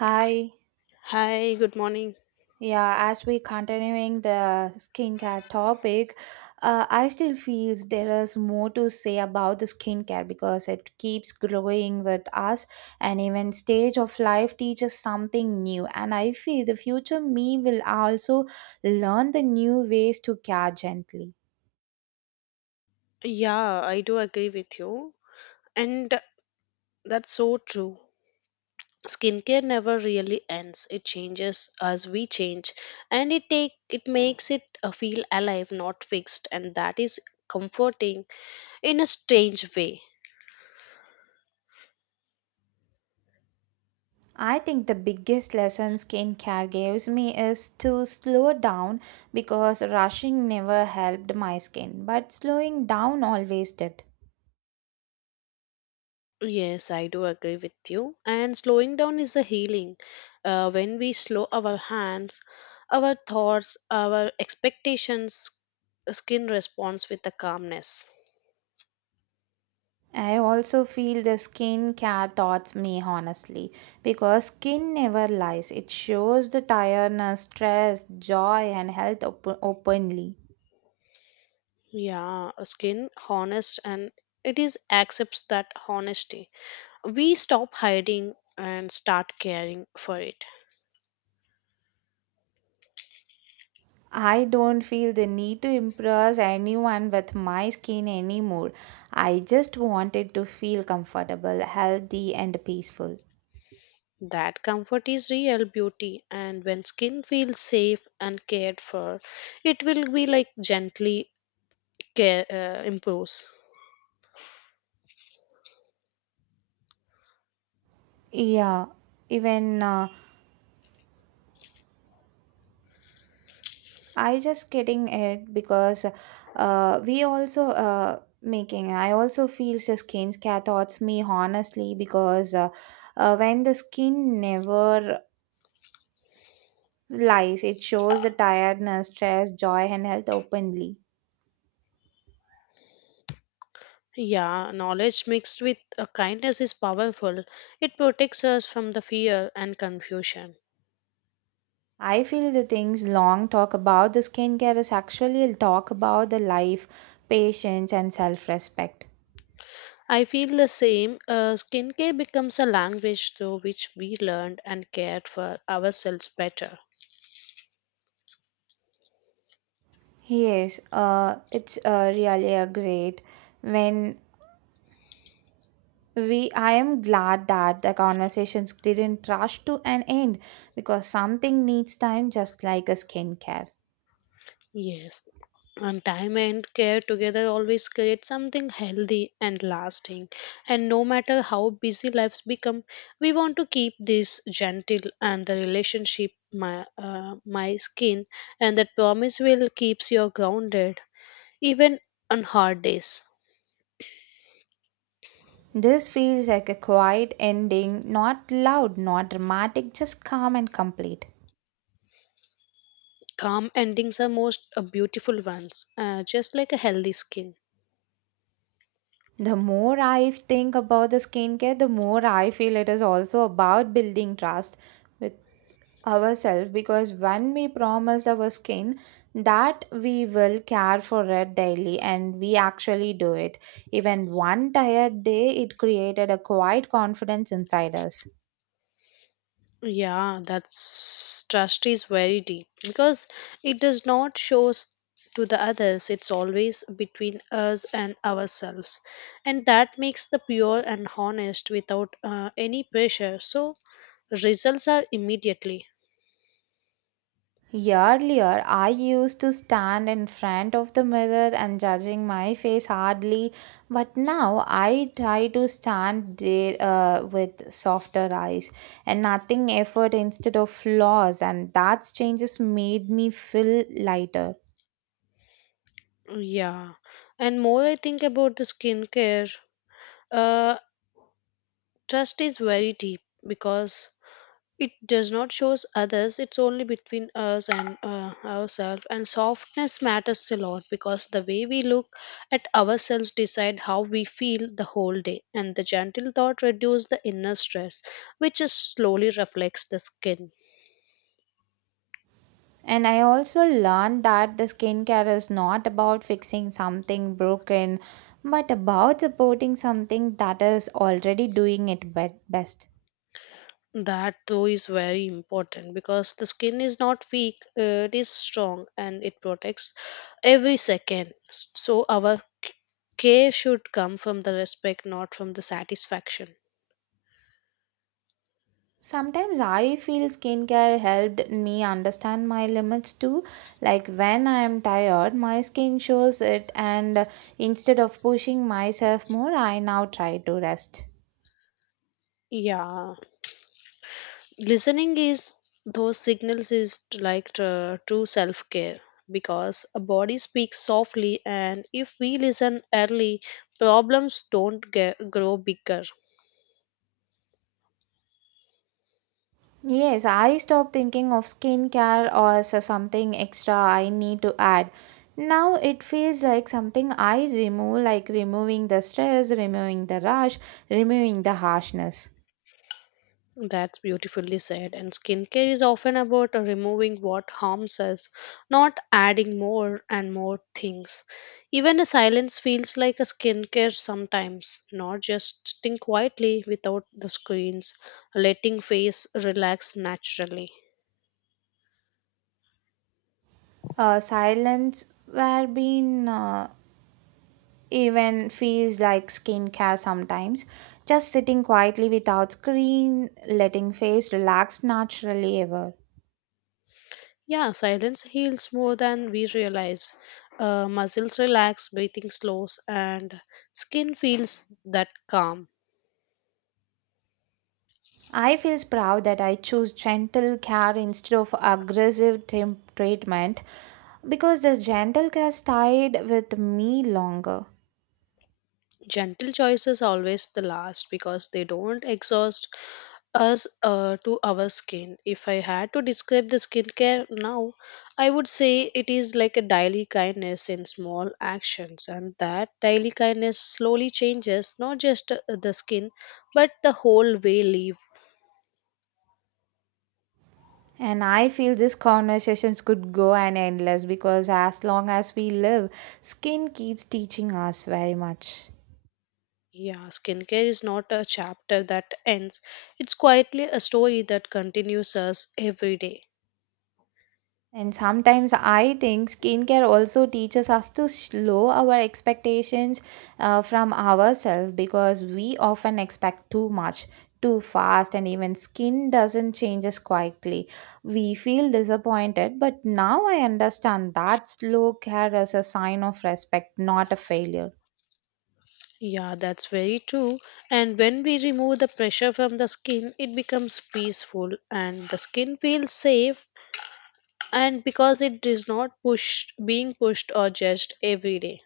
Hi. Hi, good morning. Yeah, as we continuing the skincare topic, I still feels there is more to say about the skincare because it keeps growing with us, and even stage of life teaches something new. And I feel the future me will also learn the new ways to care gently. Yeah, I do agree with you. And that's so true. Skincare never really ends. It changes as we change, and it makes it feel alive, not fixed, and that is comforting in a strange way. I think the biggest lesson skincare gives me is to slow down because rushing never helped my skin, but slowing down always did. Yes, I do agree with you. And slowing down is a healing. When we slow our hands, our thoughts, our expectations, skin responds with a calmness. I also feel the skincare thoughts me honestly because skin never lies. It shows the tiredness, stress, joy, and health openly. Yeah, skin honest and it is accepts that honesty. We stop hiding and start caring for it. I don't feel the need to impress anyone with my skin anymore. I just wanted to feel comfortable, healthy, and peaceful. That comfort is real beauty, and when skin feels safe and cared for, it will be like gently care improves. Yeah, even I just getting it because we also making. I also feel the skin thoughts me honestly because when the skin never lies, it shows the tiredness, stress, joy, and health openly. Yeah, knowledge mixed with kindness is powerful. It protects us from the fear and confusion. I feel the things long talk about the skincare is actually a talk about the life, patience, and self respect. I feel the same. Skincare becomes a language through which we learned and cared for ourselves better. Yes, it's really a great when we I am glad that the conversations didn't rush to an end because something needs time just like a skincare. Yes. And time and care together always create something healthy and lasting. And no matter how busy lives become, we want to keep this gentle and the relationship my my skin, and that promise will keeps you grounded even on hard days. This feels like a quiet ending, not loud, not dramatic, just calm and complete. Calm endings are most beautiful ones, just like a healthy skin. The more I think about the skincare, the more I feel it is also about building trust with ourselves, because when we promise our skin that we will care for it daily and we actually do it, even one tired day, it created a quiet confidence inside us. Yeah, that's trust is very deep because it does not show to the others. It's always between us and ourselves, and that makes the pure and honest without any pressure. So results are immediately. Earlier, I used to stand in front of the mirror and judging my face hardly, but now I try to stand there with softer eyes and nothing effort instead of flaws, and that changes made me feel lighter. Yeah, and more I think about the skincare, uh, trust is very deep because it does not shows others, it's only between us and ourselves. And softness matters a lot because the way we look at ourselves decide how we feel the whole day. And the gentle thought reduce the inner stress, which is slowly reflects the skin. And I also learned that the skincare is not about fixing something broken, but about supporting something that is already doing best. That though is very important because the skin is not weak, it is strong and it protects every second. So our care should come from the respect, not from the satisfaction. Sometimes I feel skincare helped me understand my limits too. Like when I am tired, my skin shows it, and instead of pushing myself more, I now try to rest. Yeah, listening is those signals is like true self care because a body speaks softly, and if we listen early, problems don't grow bigger. Yes, I stopped thinking of skincare as a something extra I need to add. Now it feels like something I remove, like removing the stress, removing the rush, removing the harshness. That's beautifully said, and skincare is often about removing what harms us, not adding more and more things. Even a silence feels like a skincare sometimes, not just sitting quietly without the screens, letting face relax naturally. Silence where being even feels like skincare sometimes. Just sitting quietly without screen, letting face relax naturally ever. Yeah, silence heals more than we realize. Muscles relax, breathing slows, and skin feels that calm. I feel proud that I choose gentle care instead of aggressive treatment, because the gentle cat stayed with me longer. Gentle choices always the last because they don't exhaust us to our skin. If I had to describe the skincare now, I would say it is like a daily kindness in small actions, and that daily kindness slowly changes not just the skin but the whole way live. And I feel these conversations could go on endless because as long as we live, skin keeps teaching us very much. Yeah, skincare is not a chapter that ends. It's quietly a story that continues us every day. And sometimes I think skincare also teaches us to slow our expectations from ourselves, because we often expect too much, too fast, and even skin doesn't change as quietly. We feel disappointed, but now I understand that slow care is a sign of respect, not a failure. Yeah, that's very true. And when we remove the pressure from the skin, it becomes peaceful and the skin feels safe, and because it is not pushed being pushed or judged every day.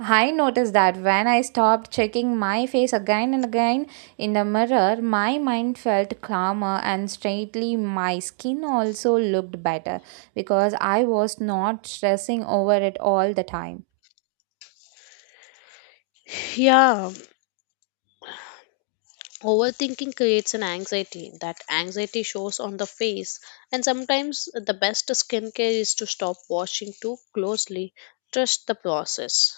I noticed that when I stopped checking my face again and again in the mirror, my mind felt calmer and straightly my skin also looked better because I was not stressing over it all the time. Yeah, overthinking creates an anxiety. That anxiety shows on the face, and sometimes the best skincare is to stop watching too closely, trust the process.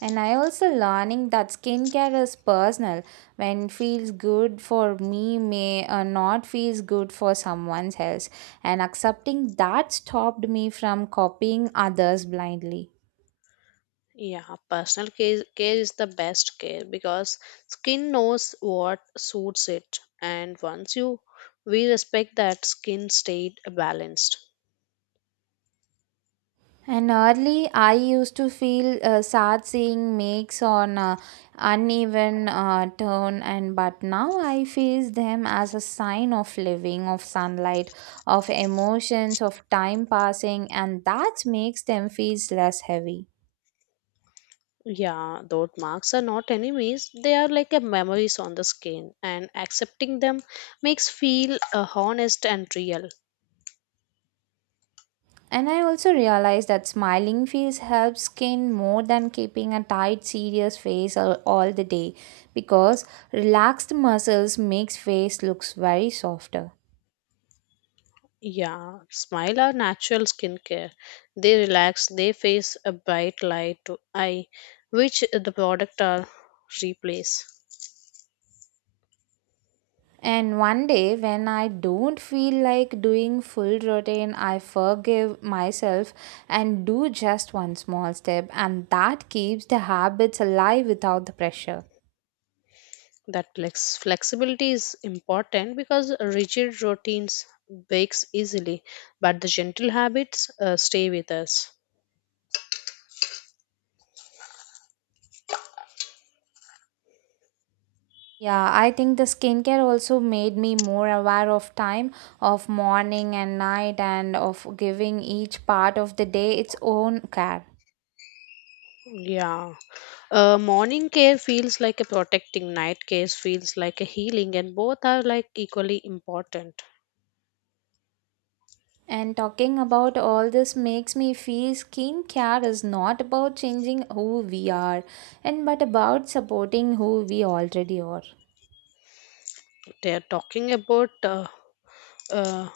And I also learning that skincare is personal. When feels good for me may not feels good for someone else. And accepting that stopped me from copying others blindly. Yeah, care is the best care because skin knows what suits it, and once you we respect that, skin stayed balanced. And early, I used to feel sad seeing makes on uneven turn, and but now I face them as a sign of living, of sunlight, of emotions, of time passing, and that makes them feel less heavy. Yeah, those marks are not enemies. They are like a memories on the skin, and accepting them makes feel honest and real. And I also realized that smiling feels helps skin more than keeping a tight, serious face all the day, because relaxed muscles makes face looks very softer. Yeah, smile are natural skincare. They relax, they face a bright light to eye, which the product are replace. And one day, when I don't feel like doing full routine, I forgive myself and do just one small step, and that keeps the habits alive without the pressure. That flexibility is important because rigid routines breaks easily, but the gentle habits stay with us. Yeah, I think the skincare also made me more aware of time, of morning and night, and of giving each part of the day its own care. Yeah. Morning care feels like a protecting, night care feels like a healing, and both are like equally important. And talking about all this makes me feel skincare is not about changing who we are and but about supporting who we already are. They are talking about uh,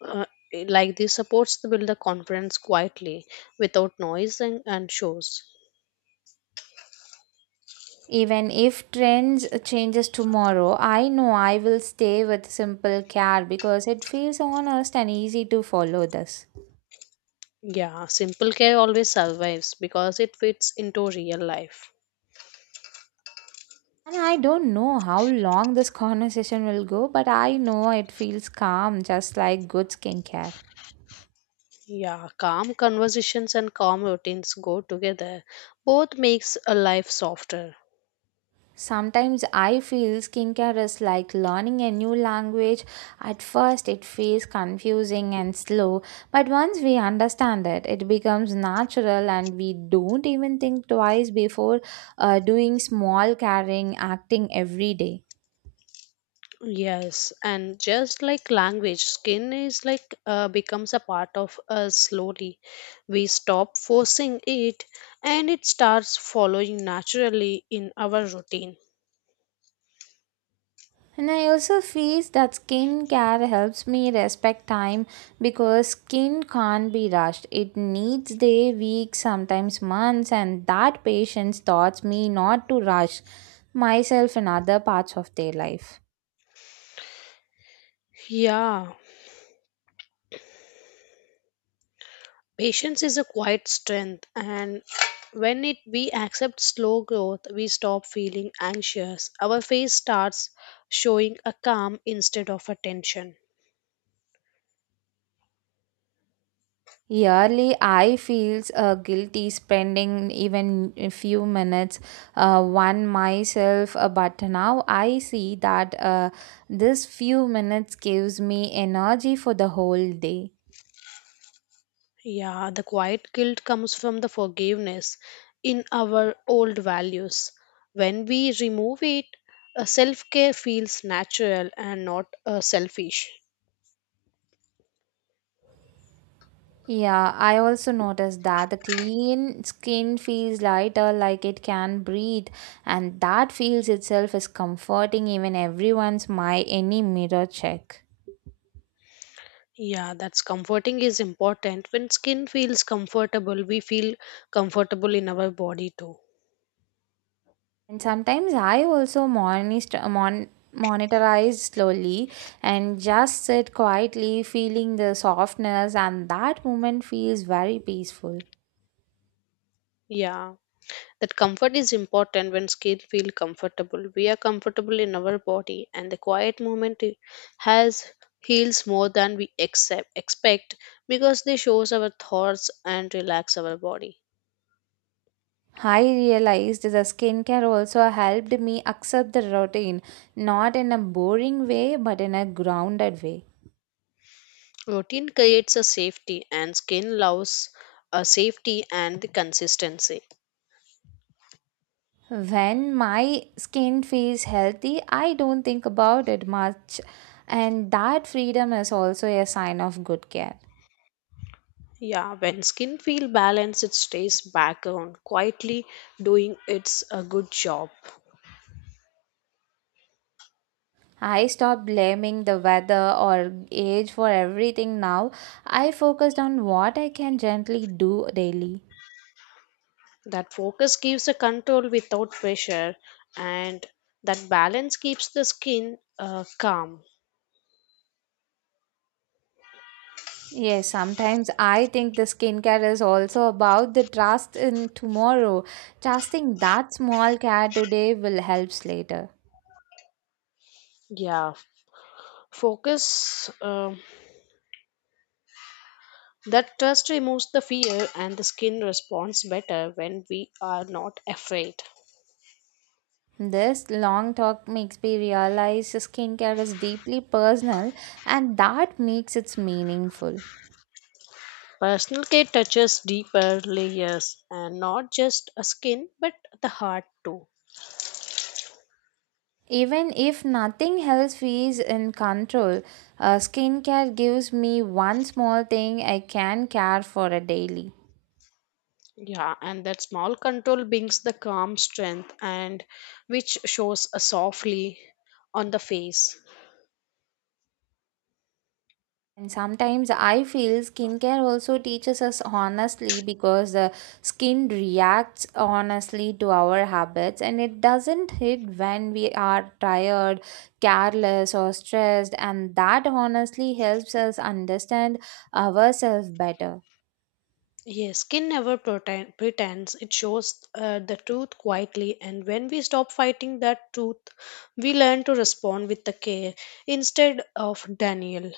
uh, like this supports to build the confidence quietly without noise and shows. Even if trends changes tomorrow, I know I will stay with simple care because it feels honest and easy to follow this. Yeah, simple care always survives because it fits into real life. And I don't know how long this conversation will go, but I know it feels calm just like good skincare. Yeah, calm conversations and calm routines go together, both makes a life softer. Sometimes I feel skincare is like learning a new language. At first, it feels confusing and slow, but once we understand it, it becomes natural and we don't even think twice before doing small caring acting every day. Yes, and just like language skin is like becomes a part of us slowly, we stop forcing it, and it starts following naturally in our routine. And I also feel that skin care helps me respect time because skin can't be rushed. It needs day, weeks, sometimes months, and that patience taught me not to rush myself in other parts of their life. Yeah, patience is a quiet strength, and when it we accept slow growth, we stop feeling anxious. Our face starts showing a calm instead of a tension. Yearly, I feels guilty spending even a few minutes one myself, but now I see that this few minutes gives me energy for the whole day. Yeah, the quiet guilt comes from the forgiveness in our old values. When we remove it, self care feels natural and not selfish. Yeah, I also noticed that the clean skin feels lighter, like it can breathe, and that feels itself is comforting even everyone's my any mirror check. Yeah, that's comforting is important. When skin feels comfortable, we feel comfortable in our body too. And sometimes I also monitorize slowly and just sit quietly, feeling the softness, and that moment feels very peaceful. Yeah. That comfort is important when skin feel comfortable. We are comfortable in our body, and the quiet moment has heals more than we expect because they shows our thoughts and relax our body. I realized the skincare also helped me accept the routine, not in a boring way, but in a grounded way. Routine creates a safety and skin loves a safety and the consistency. When my skin feels healthy, I don't think about it much, and that freedom is also a sign of good care. Yeah, when skin feel balanced, it stays background quietly doing its a good job. I stopped blaming the weather or age for everything now. I focused on what I can gently do daily. That focus gives a control without pressure, and that balance keeps the skin calm. Yes, sometimes I think the skincare is also about the trust in tomorrow. Trusting that small care today will help later. Yeah, focus that trust removes the fear, and the skin responds better when we are not afraid. This long talk makes me realize skincare is deeply personal and that makes it meaningful. Personal care touches deeper layers and not just a skin but the heart too. Even if nothing else is in control, skincare gives me one small thing I can care for a daily. Yeah, and that small control brings the calm strength and which shows softly on the face. And sometimes I feel skincare also teaches us honestly because the skin reacts honestly to our habits and it doesn't hit when we are tired, careless, or stressed. And that honestly helps us understand ourselves better. Yes, skin never pretends. It shows the truth quietly, and when we stop fighting that truth, we learn to respond with the care instead of Daniel.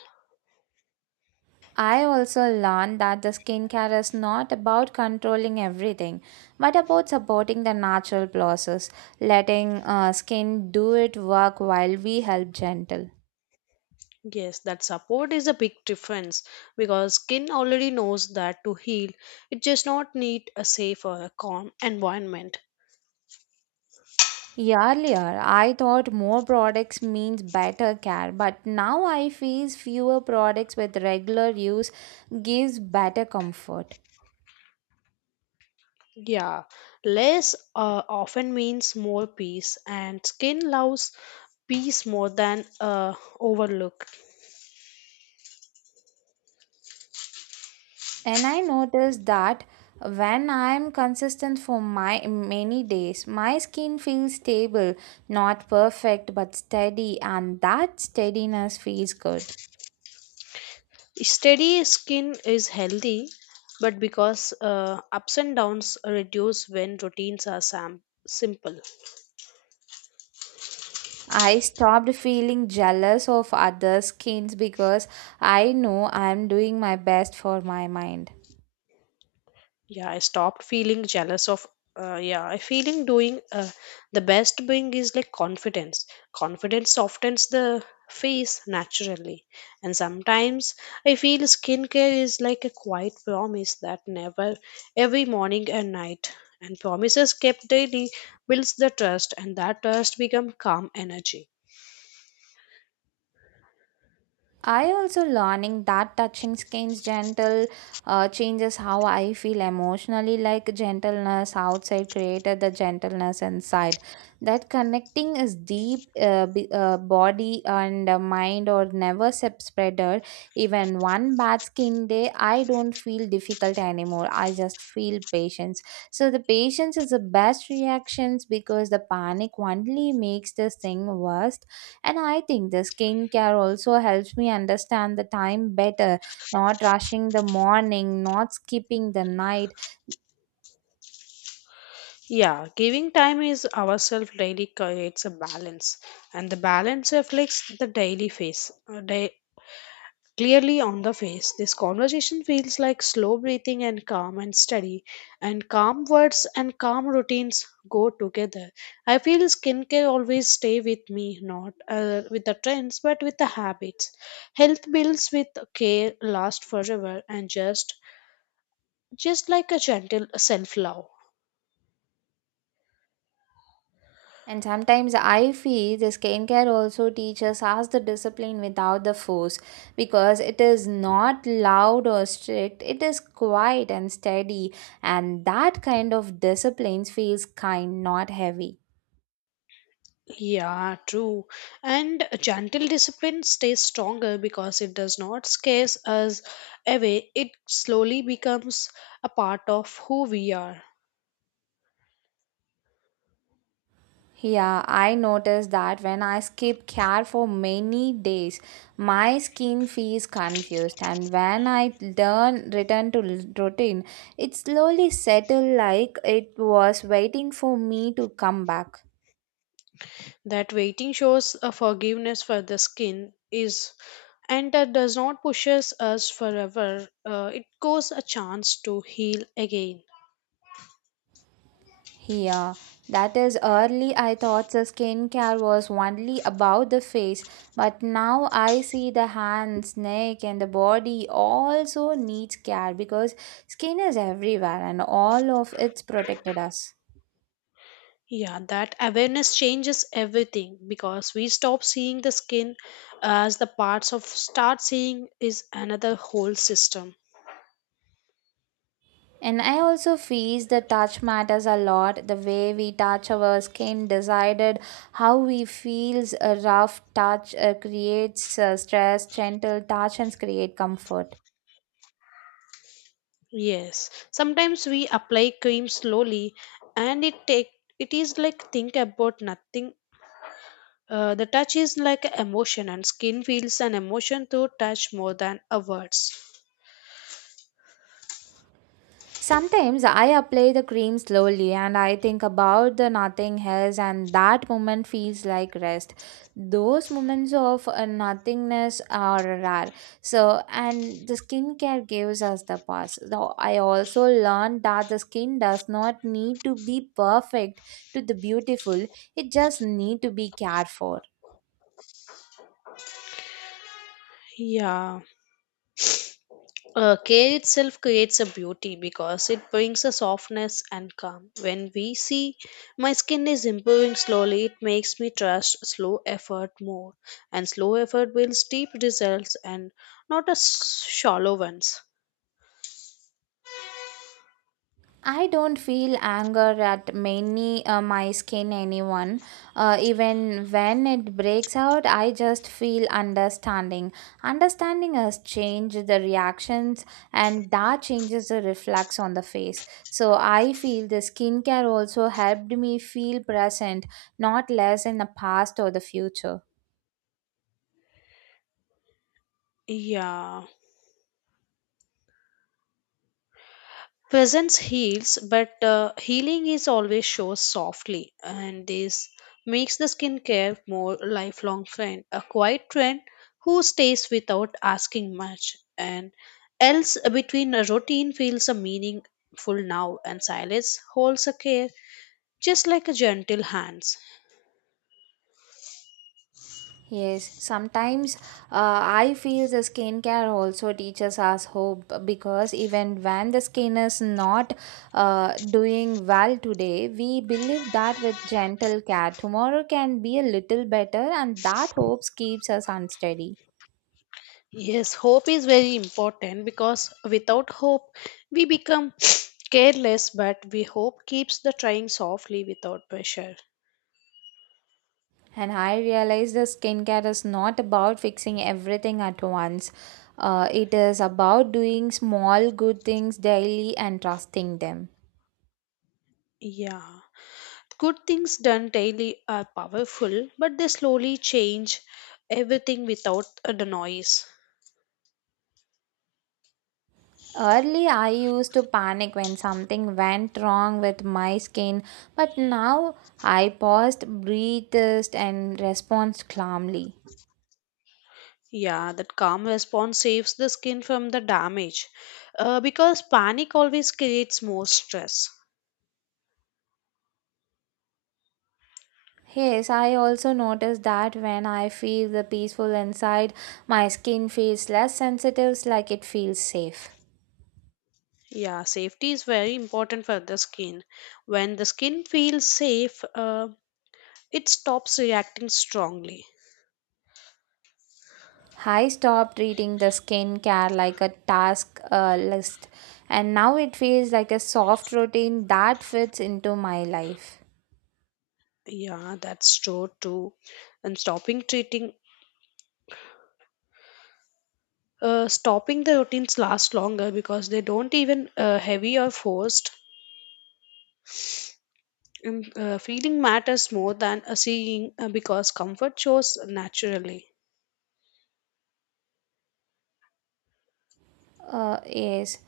I also learned that the skincare is not about controlling everything, but about supporting the natural process, letting skin do its work while we help gentle. Yes, that support is a big difference because skin already knows that to heal, it just not need a safe or a calm environment. Earlier, I thought more products means better care, but now I feel fewer products with regular use gives better comfort. Yeah, less often means more peace, and skin loves peace more than overlook. And I noticed that when I am consistent for my many days, my skin feels stable, not perfect but steady, and that steadiness feels good. Steady skin is healthy, but because ups and downs reduce when routines are simple. I stopped feeling jealous of other skins because I know I am doing my best for my mind. Yeah, I stopped feeling jealous of. Yeah, I feeling doing the best being is like confidence. Confidence softens the face naturally, and sometimes I feel skincare is like a quiet promise that never every morning and night, and promises kept daily builds the trust, and that trust become calm energy. I also learning that touching skin's gentle changes how I feel emotionally, like gentleness outside created the gentleness inside. That connecting is deep, body and mind or never spreader. Even one bad skin day, I don't feel difficult anymore. I just feel patience. So the patience is the best reactions because the panic only makes this thing worse. And I think the skincare also helps me understand the time better, not rushing the morning, not skipping the night. Yeah, giving time is ourselves daily creates a balance, and the balance reflects the daily face. Clearly on the face, this conversation feels like slow breathing and calm and steady, and calm words and calm routines go together. I feel skincare always stay with me, not with the trends, but with the habits. Health bills with care last forever, and just like a gentle self love. And sometimes I feel the skincare also teaches us the discipline without the force because it is not loud or strict, it is quiet and steady. And that kind of discipline feels kind, not heavy. Yeah, true. And gentle discipline stays stronger because it does not scare us away. It slowly becomes a part of who we are. Yeah, I noticed that when I skip care for many days, my skin feels confused, and when I learn return to routine, it slowly settled like it was waiting for me to come back. That waiting shows a forgiveness for the skin is, and that does not pushes us forever. It goes a chance to heal again. Yeah, that is early I thought the skincare was only about the face, but now I see the hands, neck, and the body also needs care because skin is everywhere and all of it's protected us. Yeah, that awareness changes everything because we stop seeing the skin as the parts of start seeing is another whole system. And I also feel the touch matters a lot. The way we touch our skin decided how we feels. A rough touch creates stress. Gentle touch and create comfort. Yes, sometimes we apply cream slowly, and it is like think about nothing. The touch is like a emotion, and skin feels an emotion through touch more than a words. Sometimes I apply the cream slowly and I think about the nothing else and that moment feels like rest. Those moments of nothingness are rare. So and the skincare gives us the pause. Though I also learned that the skin does not need to be perfect to the beautiful. It just need to be cared for. Yeah, care itself creates a beauty because it brings a softness and calm. When we see my skin is improving slowly, it makes me trust slow effort more, and slow effort builds deep results and not a shallow ones. I don't feel anger at many my skin anyone. Even when it breaks out, I just feel understanding. Understanding has changed the reactions, and that changes the reflex on the face. So I feel the skincare also helped me feel present, not less in the past or the future. Yeah. Presence heals, but healing is always shows softly, and this makes the skincare more lifelong friend, a quiet friend who stays without asking much, and else between a routine feels a meaningful now, and silence holds a care just like a gentle hands. Yes, sometimes I feel the skincare also teaches us hope because even when the skin is not doing well today, we believe that with gentle care, tomorrow can be a little better, and that hope keeps us unsteady. Yes, hope is very important because without hope we become careless, but we hope keeps the trying softly without pressure. And I realize the skincare is not about fixing everything at once. It is about doing small good things daily and trusting them. Yeah. Good things done daily are powerful, but they slowly change everything without the noise. Early, I used to panic when something went wrong with my skin, but now I paused, breathed, and responded calmly. Yeah, that calm response saves the skin from the damage because panic always creates more stress. Yes, I also noticed that when I feel the peaceful inside, my skin feels less sensitive, like it feels safe. Yeah, safety is very important for the skin. When the skin feels safe, it stops reacting strongly. I stopped treating the skincare like a task list, and now it feels like a soft routine that fits into my life. Yeah, that's true too. And stopping the routines last longer because they don't even heavy or forced, and feeling matters more than seeing because comfort shows naturally. Yes.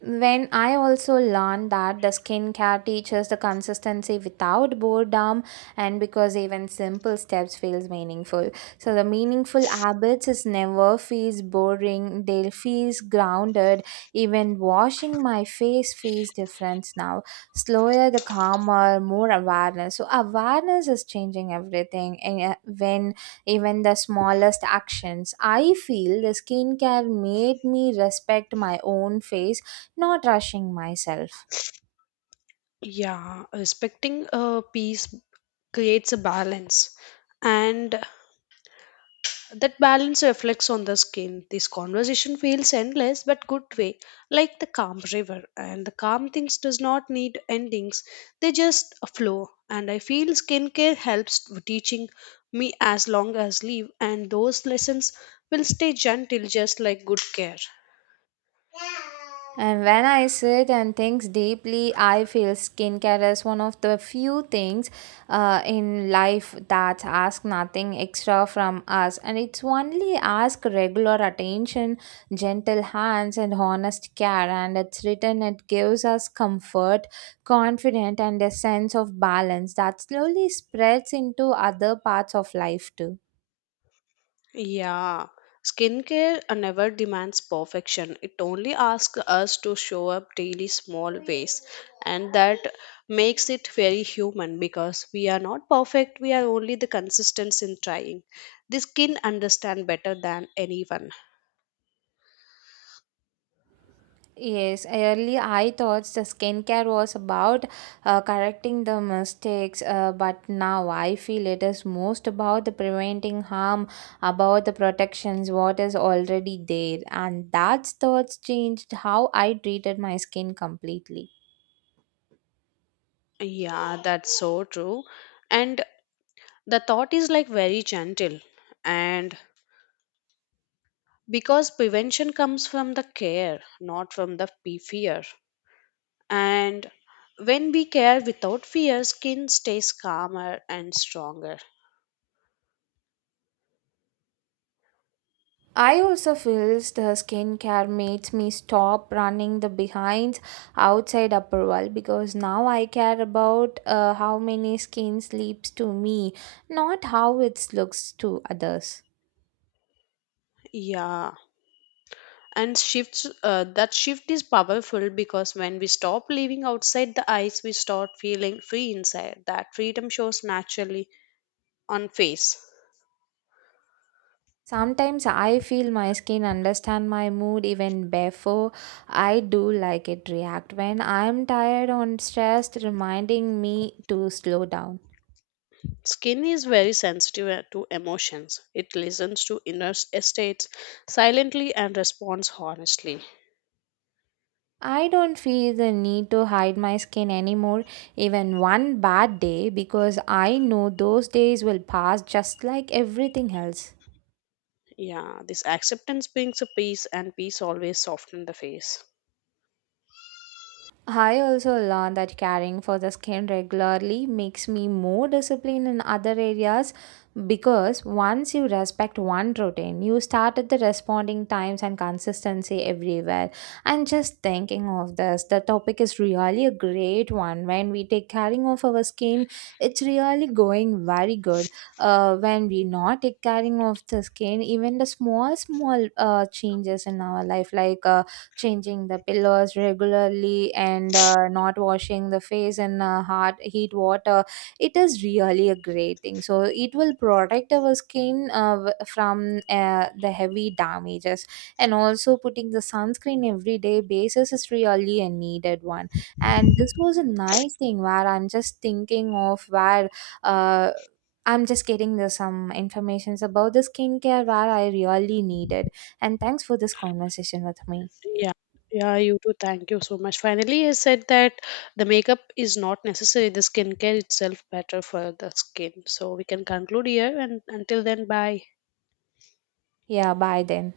When I also learned that the skincare teaches the consistency without boredom and because even simple steps feels meaningful. So the meaningful habits is never feels boring, they feels grounded. Even washing my face feels different now. Slower the calmer, more awareness. So awareness is changing everything and when even the smallest actions. I feel the skincare made me respect my own face not rushing myself. Yeah, respecting peace creates a balance, and that balance reflects on the skin. This conversation feels endless but good way, like the calm river. And the calm things does not need endings; they just flow. And I feel skincare helps to teaching me as long as live, and those lessons will stay gentle, just like good care. And when I sit and think deeply, I feel skincare is one of the few things in life that ask nothing extra from us, and it's only ask regular attention, gentle hands, and honest care. And it's written it gives us comfort, confidence, and a sense of balance that slowly spreads into other parts of life too. Yeah, skincare never demands perfection. It only asks us to show up daily small ways, and that makes it very human because we are not perfect. We are only the consistence in trying. The skin understand better than anyone. Yes, earlier I thought the skincare was about correcting the mistakes, but now I feel it is most about the preventing harm, about the protections what is already there, and that's thoughts changed how I treated my skin completely. Yeah, that's so true. And the thought is like very gentle. And because prevention comes from the care, not from the fear. And when we care without fear, skin stays calmer and stronger. I also feels the skincare makes me stop running the behind outside approval because now I care about how many skin sleeps to me, not how it looks to others. Yeah. That shift is powerful because when we stop living outside the eyes, we start feeling free inside. That freedom shows naturally on face. Sometimes I feel my skin understand my mood even before I do like it react. When I'm tired or stressed, reminding me to slow down. Skin is very sensitive to emotions. It listens to inner states silently and responds honestly. I don't feel the need to hide my skin anymore, even one bad day, because I know those days will pass just like everything else. Yeah, this acceptance brings a peace, and peace always softens the face. I also learned that caring for the skin regularly makes me more disciplined in other areas because once you respect one routine, you start at the responding times and consistency everywhere. And just thinking of this, the topic is really a great one. When we take caring of our skin, it's really going very good. When we not take caring of the skin, even the small, small changes in our life, like changing the pillows regularly and not washing the face in hot heat water, it is really a great thing so it will protect our skin from the heavy damages, and also putting the sunscreen everyday basis is really a needed one, and this was a nice thing where I'm just thinking of where uh, I'm just getting the some informations about the skincare where I really needed, and thanks for this conversation with me. Yeah, yeah, you too. Thank you so much. Finally, I said that the makeup is not necessary. The skincare itself better for the skin. So we can conclude here and until then, bye. Yeah, bye then.